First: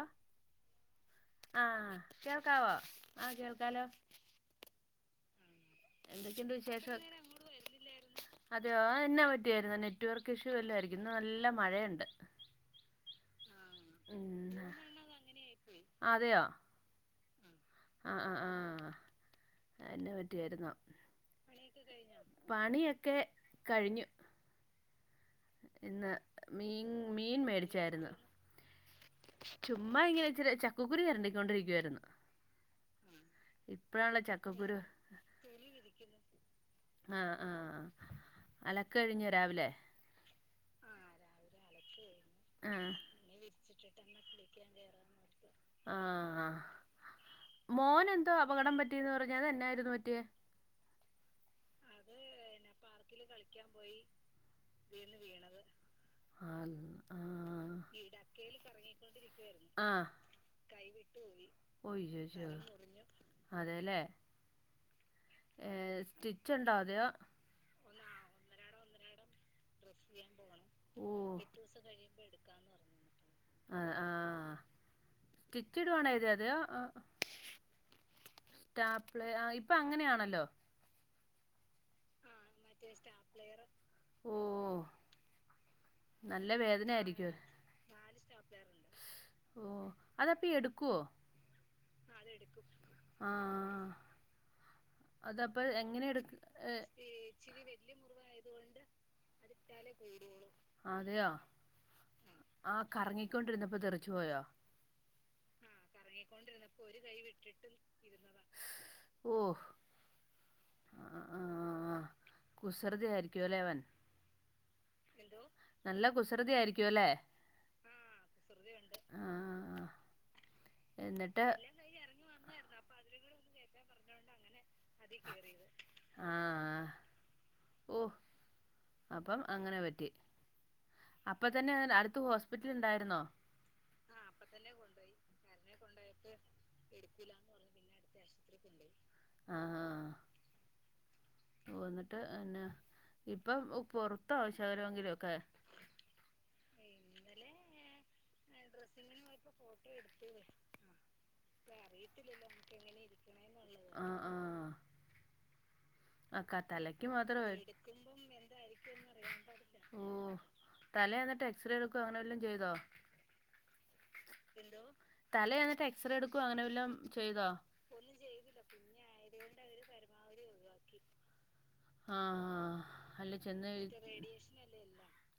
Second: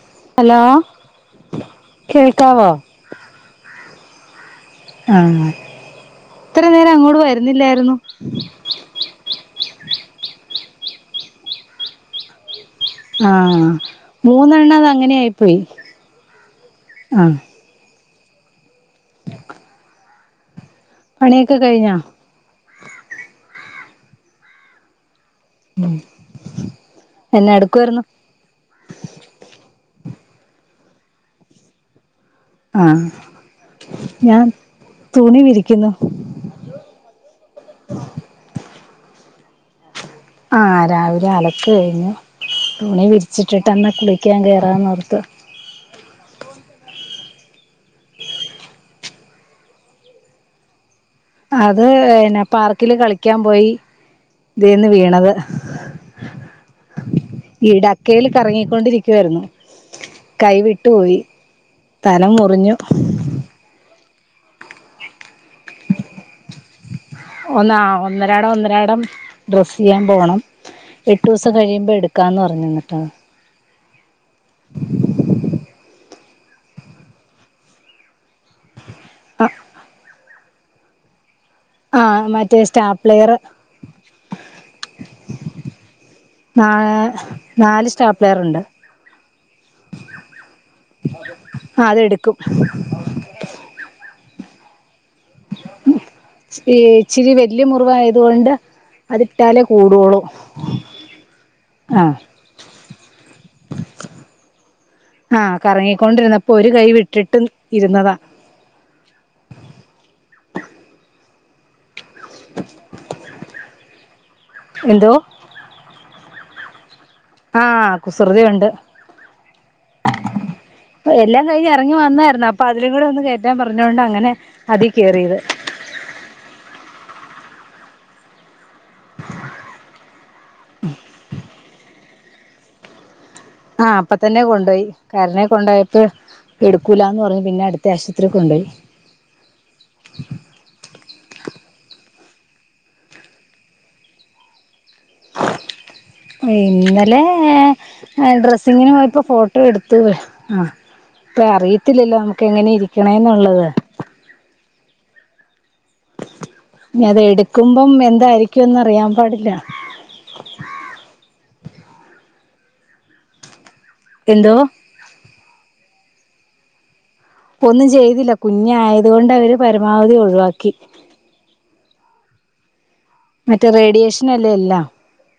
ആ ഹലോ ആഹ കേൾക്കാവോ ആഹ കേൾക്കാലോ ആഹ എന്തൊക്കെയുണ്ട് ഇത്ര നേരം വിശേഷം അങ്ങോട്ട് വരുന്നില്ലായിരുന്നു നെറ്റ്‌വർക്ക് ഇഷു വല്ലായിരിക്കും ഇന്ന് നല്ല മഴയുണ്ട് ആഹ ഉം മൂന്നെണ്ണം അത് അങ്ങനെയിപ്പോയി ആഹ ആഹ ആഹ് ആഹ് എന്നാ പറ്റിയായിരുന്നോ പണിയൊക്കെ കഴിഞ്ഞാ പണിയൊക്കെ കഴിഞ്ഞു ഇന്ന് മീൻ മീൻ എന്നാ എടുക്കുവായിരുന്നു മേടിച്ചായിരുന്നു ചുമ്മാ ഇങ്ങനെ ഇച്ചിരി ചക്കക്കുറി ചെരണ്ടിക്കൊണ്ടിരിക്കുവായിരുന്നു ആഹ് ഇപ്പഴാണോ ഞാൻ ചക്കക്കുരു തുണി വിരിക്കുന്നു ആഹ ആഹ അല്ല കഴിഞ്ഞു രാവിലെ ആഹ രാവിലെ അലക്ക് കഴിഞ്ഞു തുണി വിരിച്ചിട്ടിട്ടെന്നാ കുളിക്കാൻ കേറാന്നോർത്ത് ആ ആഹ മോൻ എന്തോ അപകടം പറ്റിന്ന് പറഞ്ഞ അതു എന്നായിരുന്നു പറ്റിയെ അത് പിന്നെ പർ വീണത് ഈ ഡക്കയിൽ കറങ്ങിക്കൊണ്ടിരിക്കുവായിരുന്നു ആ കൈ ആയി വിട്ടുപോയി തല മുറിഞ്ഞു അതെല്ലേ സ്റ്റിച്ച് ഉണ്ടാ അതെയ ഒന്നാ ഒന്നരാടം ഒന്നരാടം ഡ്രസ്സ് ചെയ്യാൻ പോണം എട്ടു ഓഹ് ദിവസം കഴിയുമ്പോ എടുക്കാന്ന് പറഞ്ഞുന്നിട്ടാണ് സ്ഥിച്ചിടുവാനോ അതെയ ആ ഇപ്പൊ അങ്ങനെയാണല്ലോ ആഹ് മറ്റ മറ്റേ സ്റ്റാപ്ലെയർ ഓഹ് നല്ല ന വേദനയായിരിക്കും നാല് സ്റ്റാപ്ലെയർണ്ട് ഓ അതപ്പ എടുക്കുവോ ആ അതെടുക്കും ആഹ അതപ്പ എങ്ങനെ എടു ഈ ഇച്ചിരി വലിയ മുറിവായതുകൊണ്ട് അതിട്ടാലേ കൂടുള്ളൂ അതെയാ ആ ആ കറങ്ങിക്കൊണ്ടിരുന്നപ്പോ തെറിച്ചു പോയോ ആ കറങ്ങിക്കൊണ്ടിരുന്നപ്പോ ഒരു കൈ വിട്ടിട്ട് ഇരുന്നതാ ഓ കുസൃതി ആയിരിക്കുവല്ലേ അവൻ എന്തോ നല്ല കുസ് സൃതി ആയിരിക്കും അല്ലേ? ആഹ് കുസൃതിയുണ്ട്. ആഹ് എല്ലാം എന്നിട്ട് കഴിഞ് എറങ്ങി വന്നായിരുന്ന് അപ്പ അതിലും കൂടെ ഒന്ന് കയറ്റം പറഞ്ഞൊണ്ട് അങ്ങനെ അതി കേറിയത് ആഹ്. ഓഹ്. അപ്പം അങ്ങനെ പറ്റി അപ്പ തന്നെ ആ അടുത്ത് ഹോസ്പിറ്റൽ ണ്ടായിരുന്നോ? ആഹ് അപ്പ തന്നെ കൊണ്ടോയി കര്ണെ കൊണ്ടോയപ്പോ എടുക്കൂലാന്ന് പറ പിന്നെ അടുത്ത ആശുത്രിക്ക് കൊണ്ടോയി. ആഹ് [unintelligible] ന്നിട്ട് ന്നെ ഇപ്പൊ പൊറുത്ത ശേക ഇന്നലെ ഡ്രസ് ഇങ്ങനെ പോയപ്പോ ഫോട്ടോ എടുത്തുപഷ് ആ ഇപ്പ അറിയത്തില്ലല്ലോ നമുക്ക് എങ്ങനെ ഇരിക്കണെന്നുള്ളത്. അക്ക തലക്ക് മാത്ര എടുക്കുമ്പം എന്തായിരിക്കുംന്ന് അറിയാൻ പാടില്ല ഓ തല എന്നിട്ട് എക്സറേ എടുക്കും അങ്ങനെവല്ലോം ചെയ്തോ? എന്തോ തലെ എന്നിട്ട് എ സ് റേ എടുക്കു അങ്ങനെല്ലാം ഒന്നും ചെയ്തില്ല കുഞ്ഞായത് കൊണ്ട് അവര് പരമാവധി ഒഴ് വാക്കി ആ അല്ല മറ്റേ ചെന്ന് റേഡിയേഷനല്ലേ എല്ലാം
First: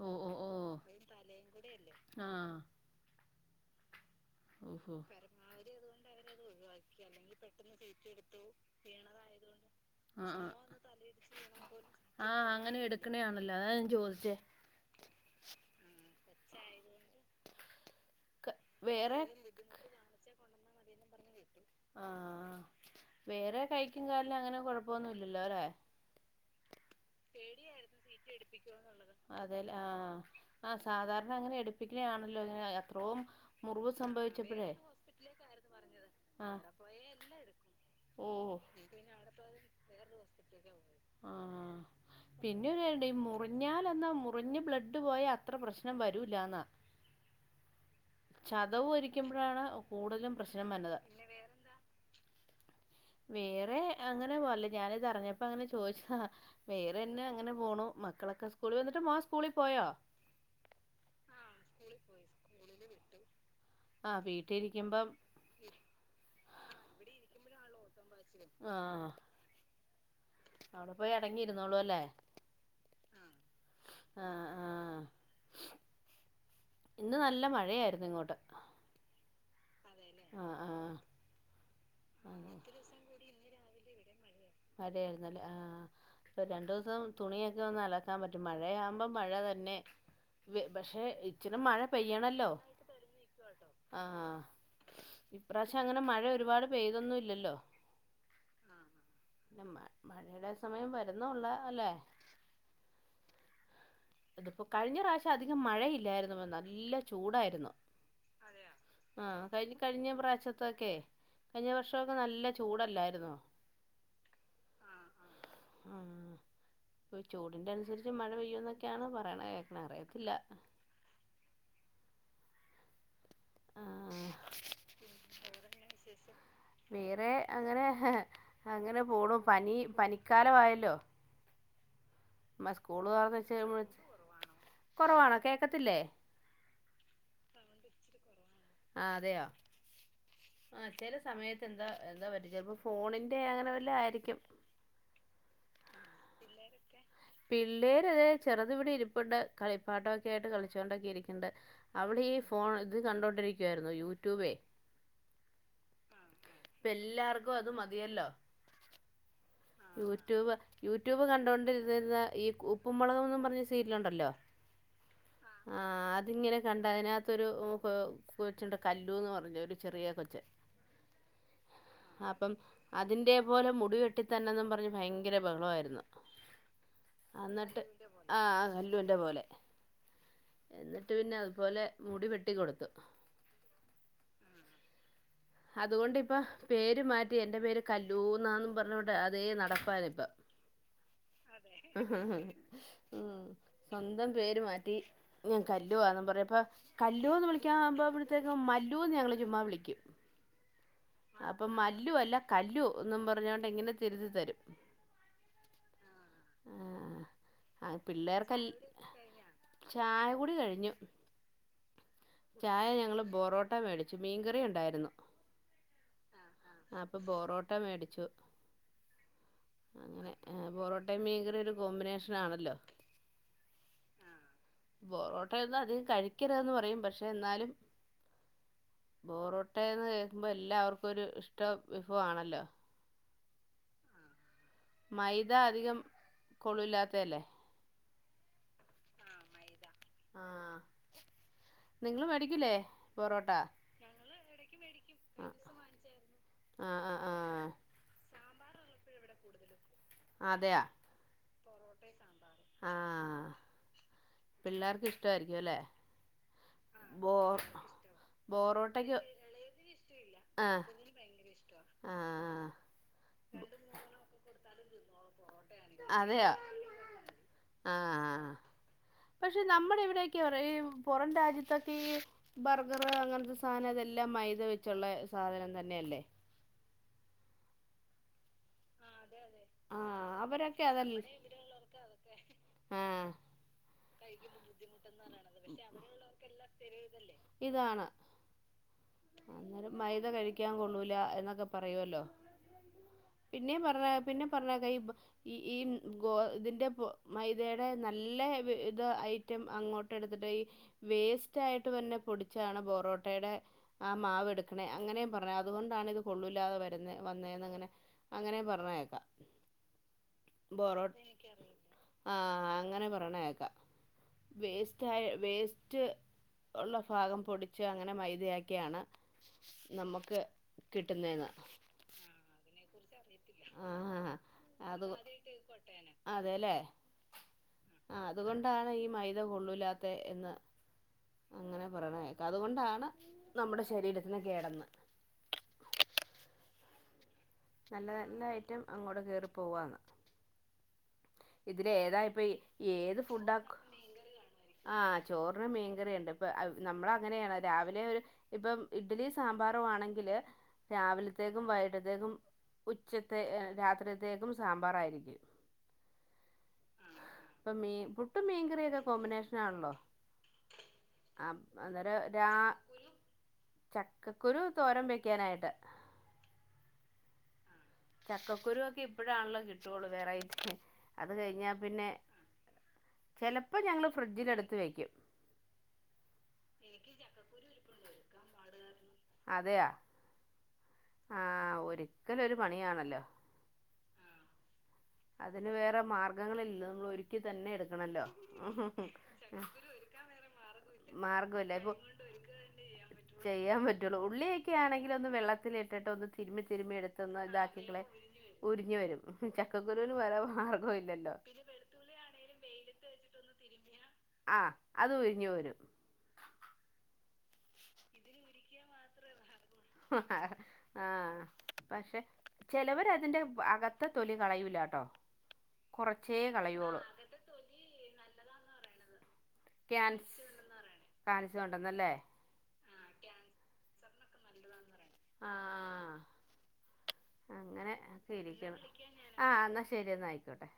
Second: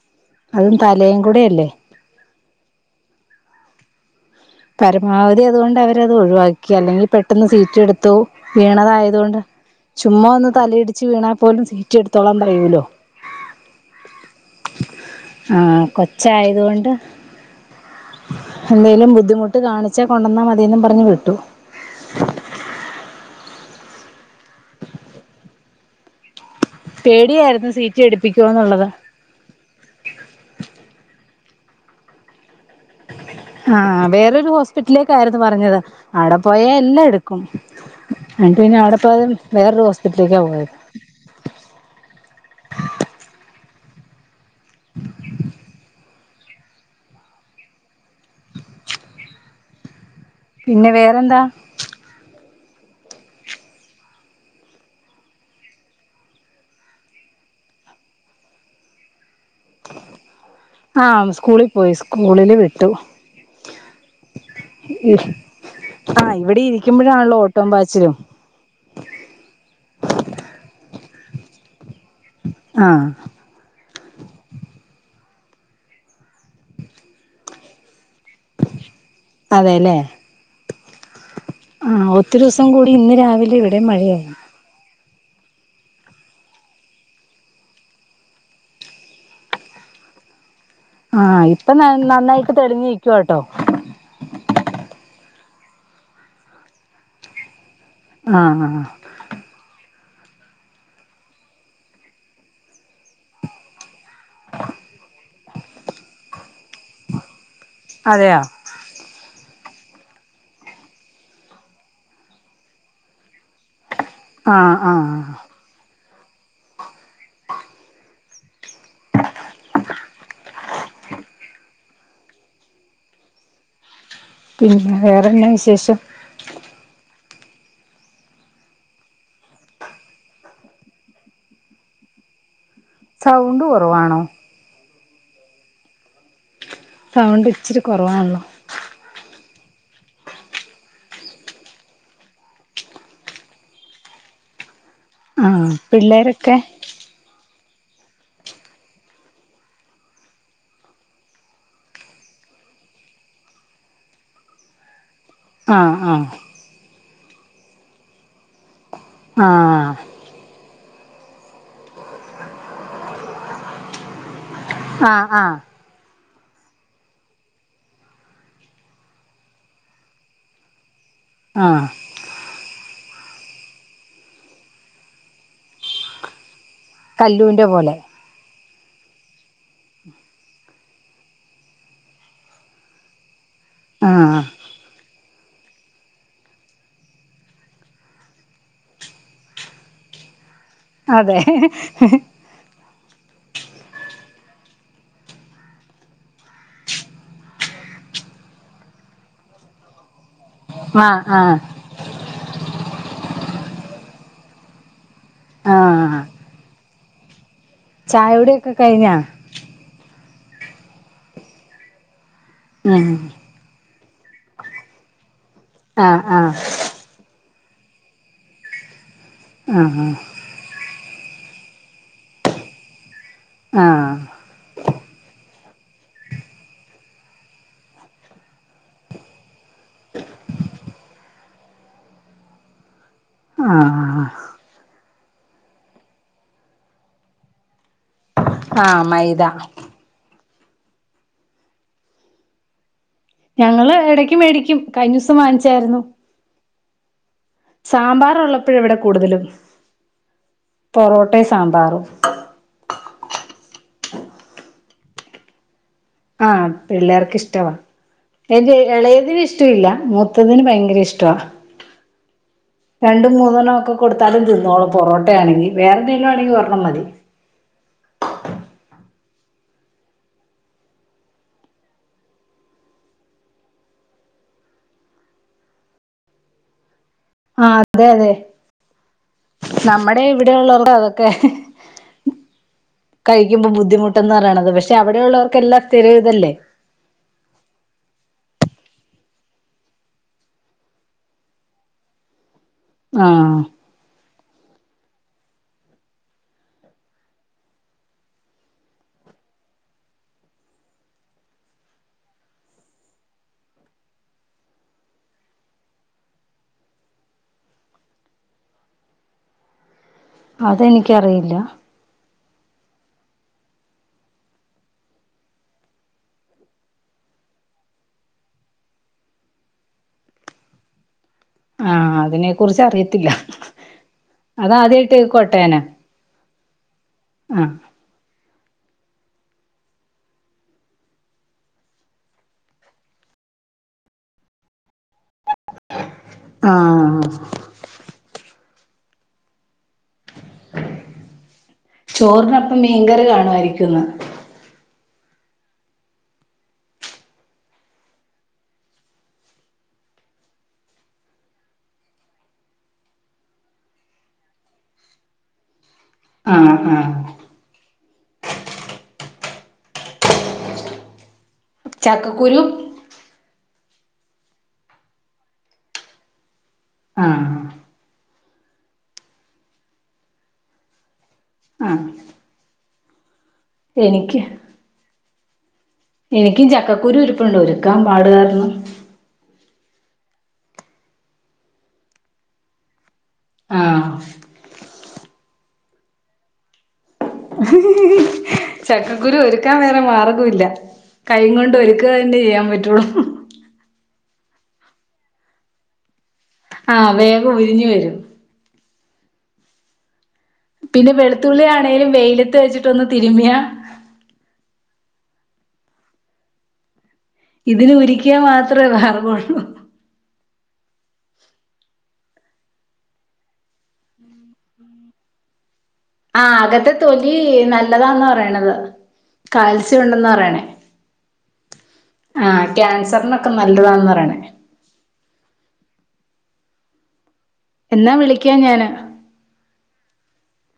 ഓ അതും തലയും കൂടെയല്ലെ ആഹ് പരമാവധി അത്കൊണ്ട് അവരത് ഒഴുവാക്കി അല്ലെങ്കി പെട്ടെന്ന് സീറ്റി എട്ത്തു വീണതായത്കൊണ്ട് ചു ആ ചുമ്മാ ആ ഒന്ന് തലയിടിച്ച് വീണാ പോലും സീറ്റി ആ എടുത്തോളാം അങ്ങനെ പറയൂലാേ എടുക്കണയാണല്ലോ അതാ ഞാൻ ചോദിച്ചേ ആഹ് കൊച്ചായത് കൊണ്ട് എന്തേലും വേറെ ബുദ്ധിമു ട്ട് കാണിച്ചെ കൊണ്ടെന്നാ മതീന്നും പറഞ്ഞ് വ്ട്ടു ആഹ് ആഹ് വേറെ കൈക്കും കാലിനും അങ്ങനെ കൊഴപ്പൊന്നുംല്ലല്ലോ അലേ? പേടിയായിരുന്നു പേടിയായിര്ന്നു സീറ്റ് സീറ്റി എടുപ്പിക്കുമോ എന്നുള്ളത് എടുപ്പിക്കുവാേന്ന്ള്ളത് അതേലേ ആഹ് ആ സാധാര് ണ അങ്ങനെ എട്പ്പിക്ക്ണെയാണല്ലോ അത് ആഹ് വേറാെരു ഹോസ്പിറ്റിലേക്കായ്ര്ന്നു പറഞ്ഞത് ആടെ ആ പോയ എല്ലാ എട്ക്കും ഓ എൻട്ട് പിന്നെ അവ്ടെ പോവാതെ വേറൊറ് ഹോസ്പിറ്റൽക്കാ പോയത് ആഹ് പിന്നെ വേണ്ടേ ഈ മുറിഞ്ഞാലൊന്നും മു റിഞ്ഞ് ബ്ലഡ് പോയാ അത്ര പ്രശ്നം വര് രൂലാന്നാ ചതവൊരിക്കുമ്പ്ഴാണ് ഔ പിന്നെ വേറെന്താ വേറെ അങ്ങനെ പോവല്ലേ ഞാനിതറിഞ്ഞപ്പോ അങ്ങനെ ചോദിച്ച വേറെ എന്നെ അങ്ങനെ പോണു മക്കളൊക്കെ സ്കൂളിൽ വന്നിട്ട് സ്കൂളിൽ പോയോ ആഹ് സ്കൂളിൽ പോയി സ്കൂളില് വിട്ടു ആഹ് വീട്ടിലിരിക്കുമ്പം ആഹ് ഇവിടെ ഇരിക്കുമ്പോഴാണല്ലോ ഓട്ടം പാച്ചിലും ആഹ് അവിടെ പോയി അടങ്ങിയിരുന്നോള്ളൂ അല്ലേ ആഹ് ആഹ് ആഹ് ഇന്ന് നല്ല മഴയായിരുന്നു ഇങ്ങോട്ട് അതെല്ലേ ആഹ് ആഹ് ആഹ് ഒത്തിരി ദിവസം കൂടി ഇന്ന് രാവിലെ ഇവിടെ മഴയായി മഴയായിരുന്നല്ലേ ആഹ് ഇപ്പൊ രണ്ടു ദിവസം തുണിയൊക്കെ ഒന്ന് അലക്കാൻ പറ്റും മഴയാകുമ്പോ മഴ തന്നെ വെ- പക്ഷെ ആഹ് ഇച്ചിരി ഇപ്പൊ മഴ ന പെയ്യണല്ലോ നന്നായിട്ട് തെളിഞ്ഞ നിക്കുവട്ടോ ആഹ് ഇപ്രാവശ്യം അങ്ങനെ മഴ ഒരുപാട് പെയ്തൊന്നും ഇല്ലല്ലോ ആഹ് പിന്നെ മ- മഴയുടെ സമയം വരുന്നൊള്ള അല്ലെ അതിപ്പോ കഴിഞ്ഞ പ്രാവശ്യം അധികം മഴ ഇല്ലായിരുന്നു എന്ന നല്ല ചൂടായിരുന്നു. അതെയ ആഹ് കഴിഞ്ഞ കഴിഞ്ഞ പ്രാവശ്യത്തൊക്കെ കഴിഞ്ഞ വർഷൊക്കെ നല്ല ചൂടല്ലായിരുന്നോ? ആഹ് ആഹ് ആഹ് ചൂടിന്റെ അൻസരിച്ച് മഴ പെയ്യോന്നൊക്കെ ക്ക്യാണ് പറേണെ കേക്ക്ണെ അറിയത്തില്ല. ആഹ് പിന്നെ വേറെന്നാ വിശേഷം? വേ അങ്ങനെ അങ്ങനെ പോണു പനി പനിക്കാലമായല്ലോ മ [unintelligible] സൗണ്ട് കൊറവാണോ? കൊറവാണോ കേക്കത്തില്ലേ? സൗണ്ട് ഇച്ചിരി കൊറവാണല്ലോ. ആഹ് അതെയോ ആ ചെല സമയത്ത് എന്താ എന്താ പറ്റി ചെലപ്പോ ഫോണിന്റെ അങ്ങനെ വല്ലോ ആയിരിക്കും. ആഹ് പിള്ളേരൊക്കെ പിള്ളേര് അത് ചെറുത് വിടി ഇരിപ്പിണ്ട് കളിപ്പാട്ടൊക്കെ ആയിട്ട് കളിച്ചോണ്ടൊക്കെ ഇരിക്കണ്ട് അവിടെ ഈ ഫോൺ ഇത് കണ്ടോണ്ടിരിക്കുവായിരുന്നു യൂട്യൂബേ ആഹ് ആഹ് ഇപ്പ എല്ലാർക്കും അത് മതിയല്ലോ ആഹ് യൂട്യൂബ് യൂട്യൂബ് കണ്ടുകൊണ്ടിരിരുന്ന ഈ ഉപ്പും മുളവും എന്നുംപറഞ്ഞ സീരിയലുണ്ടല്ലോ ആഹ് ആഹ് അതിങ്ങനെ കണ്ട അതിനകത്തൊരു കൊച്ചുണ്ട് കല്ലുന്ന് പറഞ്ഞു ഒരു ചെറിയ കൊച്ച് ആഹ് അപ്പം അതിന്റെ പോലെ മുടിവെട്ടി തന്നെന്നും പറഞ്ഞഞ് ഭയങ്കര ബഹളമായിരുന്നു കല്ലൂന്റെ എന്നിട്ട് പോലെ ആഹ് ൻ്റെ പോലെ എന്നിട്ട് പിന്നെ അതുപോലെ മുടി വെട്ടിക്കൊടുത്തു ആഹ് അതുകൊണ്ടിപ്പ പേര് മാറ്റി എന്റെ പേര് കല്ലൂന്നാന്ന് പറഞ്ഞോണ്ട് അതേ നടപ്പാനിപ്പ അതെ ഉം അതെ സ്വന്തം പേര് മാറ്റി ഞാൻ കല്ലുവാന്ന് പറയാ ഇപ്പ കല്ലു എന്ന് വിളിക്കാ ആവുമ്പളത്തേക്കും മല്ലൂന്ന് ഞങ്ങള് ചുമ്മാ വിളിക്കും ആഹ് ആഹ് അപ്പൊ മല്ലു അല്ല കല്ലു ഒന്നും പറഞ്ഞോൊണ്ട് എങ്ങനെ തിരുതി തരും ആഹ് ആ പിള്ളേർക്കല്ല ചായകുടിയൊക്കെ കഴിഞ്ഞാ ചായ കുടി കഴിഞ്ഞു ചായ ഉം ഞങ്ങള് ബൊറോട്ട മേടിച്ചു മീൻകറി ഉണ്ടായിരുന്നു ആഹ് ആഹ് ട്ട മേടിച്ചു ആഹ് ആഹ് ആ ബൊറോട്ടയും മീകറി ഒരു കോമ്പിനേഷൻ ആണല്ലോ ആഹ് പൊറോട്ട ഒന്നും അധികം കഴിക്കരുന്ന് പറയും പക്ഷെ പക്ഷെ എന്നാലും ബോറോട്ടന്ന് കേൾക്കുമ്പോൾ എല്ലാവർക്കും ഒരു ഇഷ്ട വിഭവമാണല്ലോ ആഹ് മൈദ അധികം കൊള്ളൂല്ലാത്തല്ലേ ആഹ് മൈദാ ആഹ് നിങ്ങള് മേടിക്കില്ലേ ഞങ്ങള് ഇടയ്ക്ക് മേടിക്കും കഴിഞ്ഞ ദിവസം വാങ്ങിച്ചായിരുന്നു ആ ആ ആ എപ്പോഴ വിടെ കൂടുതലും അതെയാ പൊറോട്ടേ സാംമ്പറും ആഹ് പിള്ളേർക്ക് ഇഷ്ട ആയിരിക്കുംല്ലെ ആഹ പിള്ളേർക്ക് ഇഷ്ടവാ എറെ ബോറോട്ടയ്ക്ക് ഇളയതിന് ഇഷ്ടമില്ല മൂത്തതിന് ആഹ് ഭയങ്കര ഇഷ്ടവാ ആഹ് രണ്ടും മൂന്നെണം ഒക്കെ കൊടുത്താലും തിന്നോളും. പൊറോട്ട ആണങ്കിൽ. വേറെന്തെങ്കിലും അതെയോ ആണെങ്കിൽ ഒരെണ്ണം മതി ആഹ് പക്ഷെ നമ്മുടെ ഇവിടെക്കെ ഈ പുറം രാജ്യത്തൊക്കെ ഈ ബർഗർ അങ്ങനത്തെ സാധനം ഇതെല്ലാം മൈദ വെച്ചുള്ള സാധനം തന്നെയല്ലേ ആ അതെ അതെ നമ്മുടെ ആഹ് ഇവിടെ അവരൊക്കെ ഉള്ളവർക്ക് അതല്ലേ അതൊക്കെ ആഹ് കഴിക്കുമ്പോ ബുദ്ധിമുട്ടന്ന് പറയണത് പക്ഷെ അവിടെ ഉുള്ളവർക്കെല്ലാം സ്ഥിര ഇതല്ലേ. ഇതാണ് അന്നേരം മൈദ കഴിക്കാൻ കൊള്ളൂല എന്നൊക്കെ പറയോല്ലോ. ആഹ് പിന്നെ പറഞ്ഞ പിന്നെ പറഞ്ഞേക്കാം ഇപ്പോ ഈ ഈ ഗോ ഇതിന്റെ മൈദയുടെ നല്ല ഇത് ഐറ്റം അങ്ങോട്ട് എടുത്തിട്ട് ഈ വേസ്റ്റ് ആയിട്ട് തന്നെ പൊടിച്ചാണ് പോറോട്ടയുടെ ആ മാവ്എടുക്കണേ അങ്ങനെയും പറഞ്ഞ അതുകൊണ്ടാണ് ഇത് കൊള്ളൂല്ലാതെ വരുന്ന വന്നെന്ന് അങ്ങനെ പറീനേക്കാം. അതെനിക്കറിയില്ല. ആ അങ്ങനെ പറണേക്കാം വേസ്റ്റ് വേസ്റ്റ് ഉള്ള ഭാഗം പൊടിച്ച് അങ്ങനെ മൈദയാക്കിയാണ് നമുക്ക് കിട്ടുന്നതെന്ന്. ആ അതിനെ കുറിച്ച് അറിയത്തില്ല. ആ അതാ ആദ്യമായിട്ട് കേൾക്കാട്ടോ ഞാന്. അതെല്ലെ ആഹ് അതുകൊണ്ടാണ് ഈ മൈദ കൊള്ളില്ലാത്ത എന്ന് അങ്ങനെ പറണ കേക്ക അതുകൊണ്ടാണ് നമ്മുടെ ശരീരത്തിനന് കേടന്ന്. ആഹ് നല്ല നല്ല ഐറ്റം അങ്ങോട്ട് കേയറി പോവാന്ന്. ഏതാ ഇപ്പൊ ചോറിനപ്പം മീൻ ഏത് കറി ഫുഡാ കാണുമായിരിക്കും ഇന്ന്. ആ ചോറിന് മീൻകറിയുണ്ട് ഇപ്പൊ നമ്മള അങ്ങനെയാണ് രാവിലെ ഒരു ഇപ്പം ഇഡ്ലി സാമ്പാറ ആണെങ്കില് രാവിലത്തേക്കും വൈകട്ടത്തേക്കും ഉച്ചത്തെ രാത്രിത്തേക്കും സാമ്പാറ ആയിരിക്കും. ആ ആഹ് മീൻ പുട്ടും മീൻകറിയൊക്കെ കോമ്പിനേഷനാണല്ലോ ആ അന്നേരം ചക്കക്കുരു രാവിലെ ചക്കക്കുരു തോരം വെക്കാനായിട്ട് ആഹ് ചക്കക്കുരുക്കെ ഇപ്പഴാണല്ലോ കിട്ടുള്ളൂ വെറൈറ്റി അത് കഴിഞ്ഞാ ആഹ് പിന്നെ. ചിലപ്പോൾ ഞങ്ങൾ എനിക്ക് ഫ്രിഡ്ജിലെ എടുത്ത് വയ്ക്കും എനിക്കും ചക്കക്കുരു ഇരുപ്പുണ്ട് ഒരുക്കാൻ പാടുകാരണം. അതെയാ ആ ഒരുക്കൽ ഒരു പണിയാണല്ലോ? ആഹ് അതിന് വേറെ മാർഗങ്ങൾ ഇല്ലല്ലോ നമ്മൾ ഒരുക്കി തന്നെ എടുക്കണല്ലോ. ചക്കക്കുരു ഒരുക്കാൻ വേറെ മാർഗ ഇല്ല കൈ മാർഗമില്ല കൊണ്ട് ഇപ്പൊ ഒരുക്കുക തന്നെ ചെയ്യാൻ പറ്റുള്ളു. ചെയ്യാൻ പറ്റുള്ളൂ ഉള്ളിയൊക്കെ ആണെങ്കിൽ ഒന്ന് വെള്ളത്തില ഇട്ടിട്ട് ഒന്ന് തിരുമ്മി തിരുമ്മി ആഹ് എടുത്തുന്ന വേഗം ഉരിഞ്ഞു ഇതാക്കികളെ വരും ഉരിഞ്ഞു വരും. ഉച്ചാ ക്കക്കുരുന് വരവാ പിന്നെ വെളുത്തുള്ളി ആണേലും വെയ്ലത്ത് വെച്ചിട്ടൊന്ന് തിരിമ്മ്യാ ആ അത് ഉരിഞ്ഞു വരും ഇതിലു ഉരിക്ക്യാ മാത്രേ മാർഗൊള്ളൂ. ആഹ് പക്ഷെ ചെലവര് അതിൻ്റെ അകത്തെ തൊലി കളയൂലാട്ടോ. കൊറച്ചേ ആഹ് അകത്തെ കളയോളൂ തൊലി നല്ലതാന്നാ പറ്യണത്. കാൽസ്യം ക്യാൻസ് ഉണ്ടെന്നാ പറയണേ കാൻസർ ഉണ്ടെന്നല്ലേ ആഹ് ക്യാൻസറിനൊക്കെ നല്ലതാണെന്നാ പറയണേ [unintelligible] ആഹ് ആഹ് ആഹ് അങ്ങനെ എന്നാ ഒക്കെ വിളിക്കാം ഇരിക്കണ് ഞാന് ആഹ് എന്നാ ശരിയന്നാ ആയിക്കോട്ടെ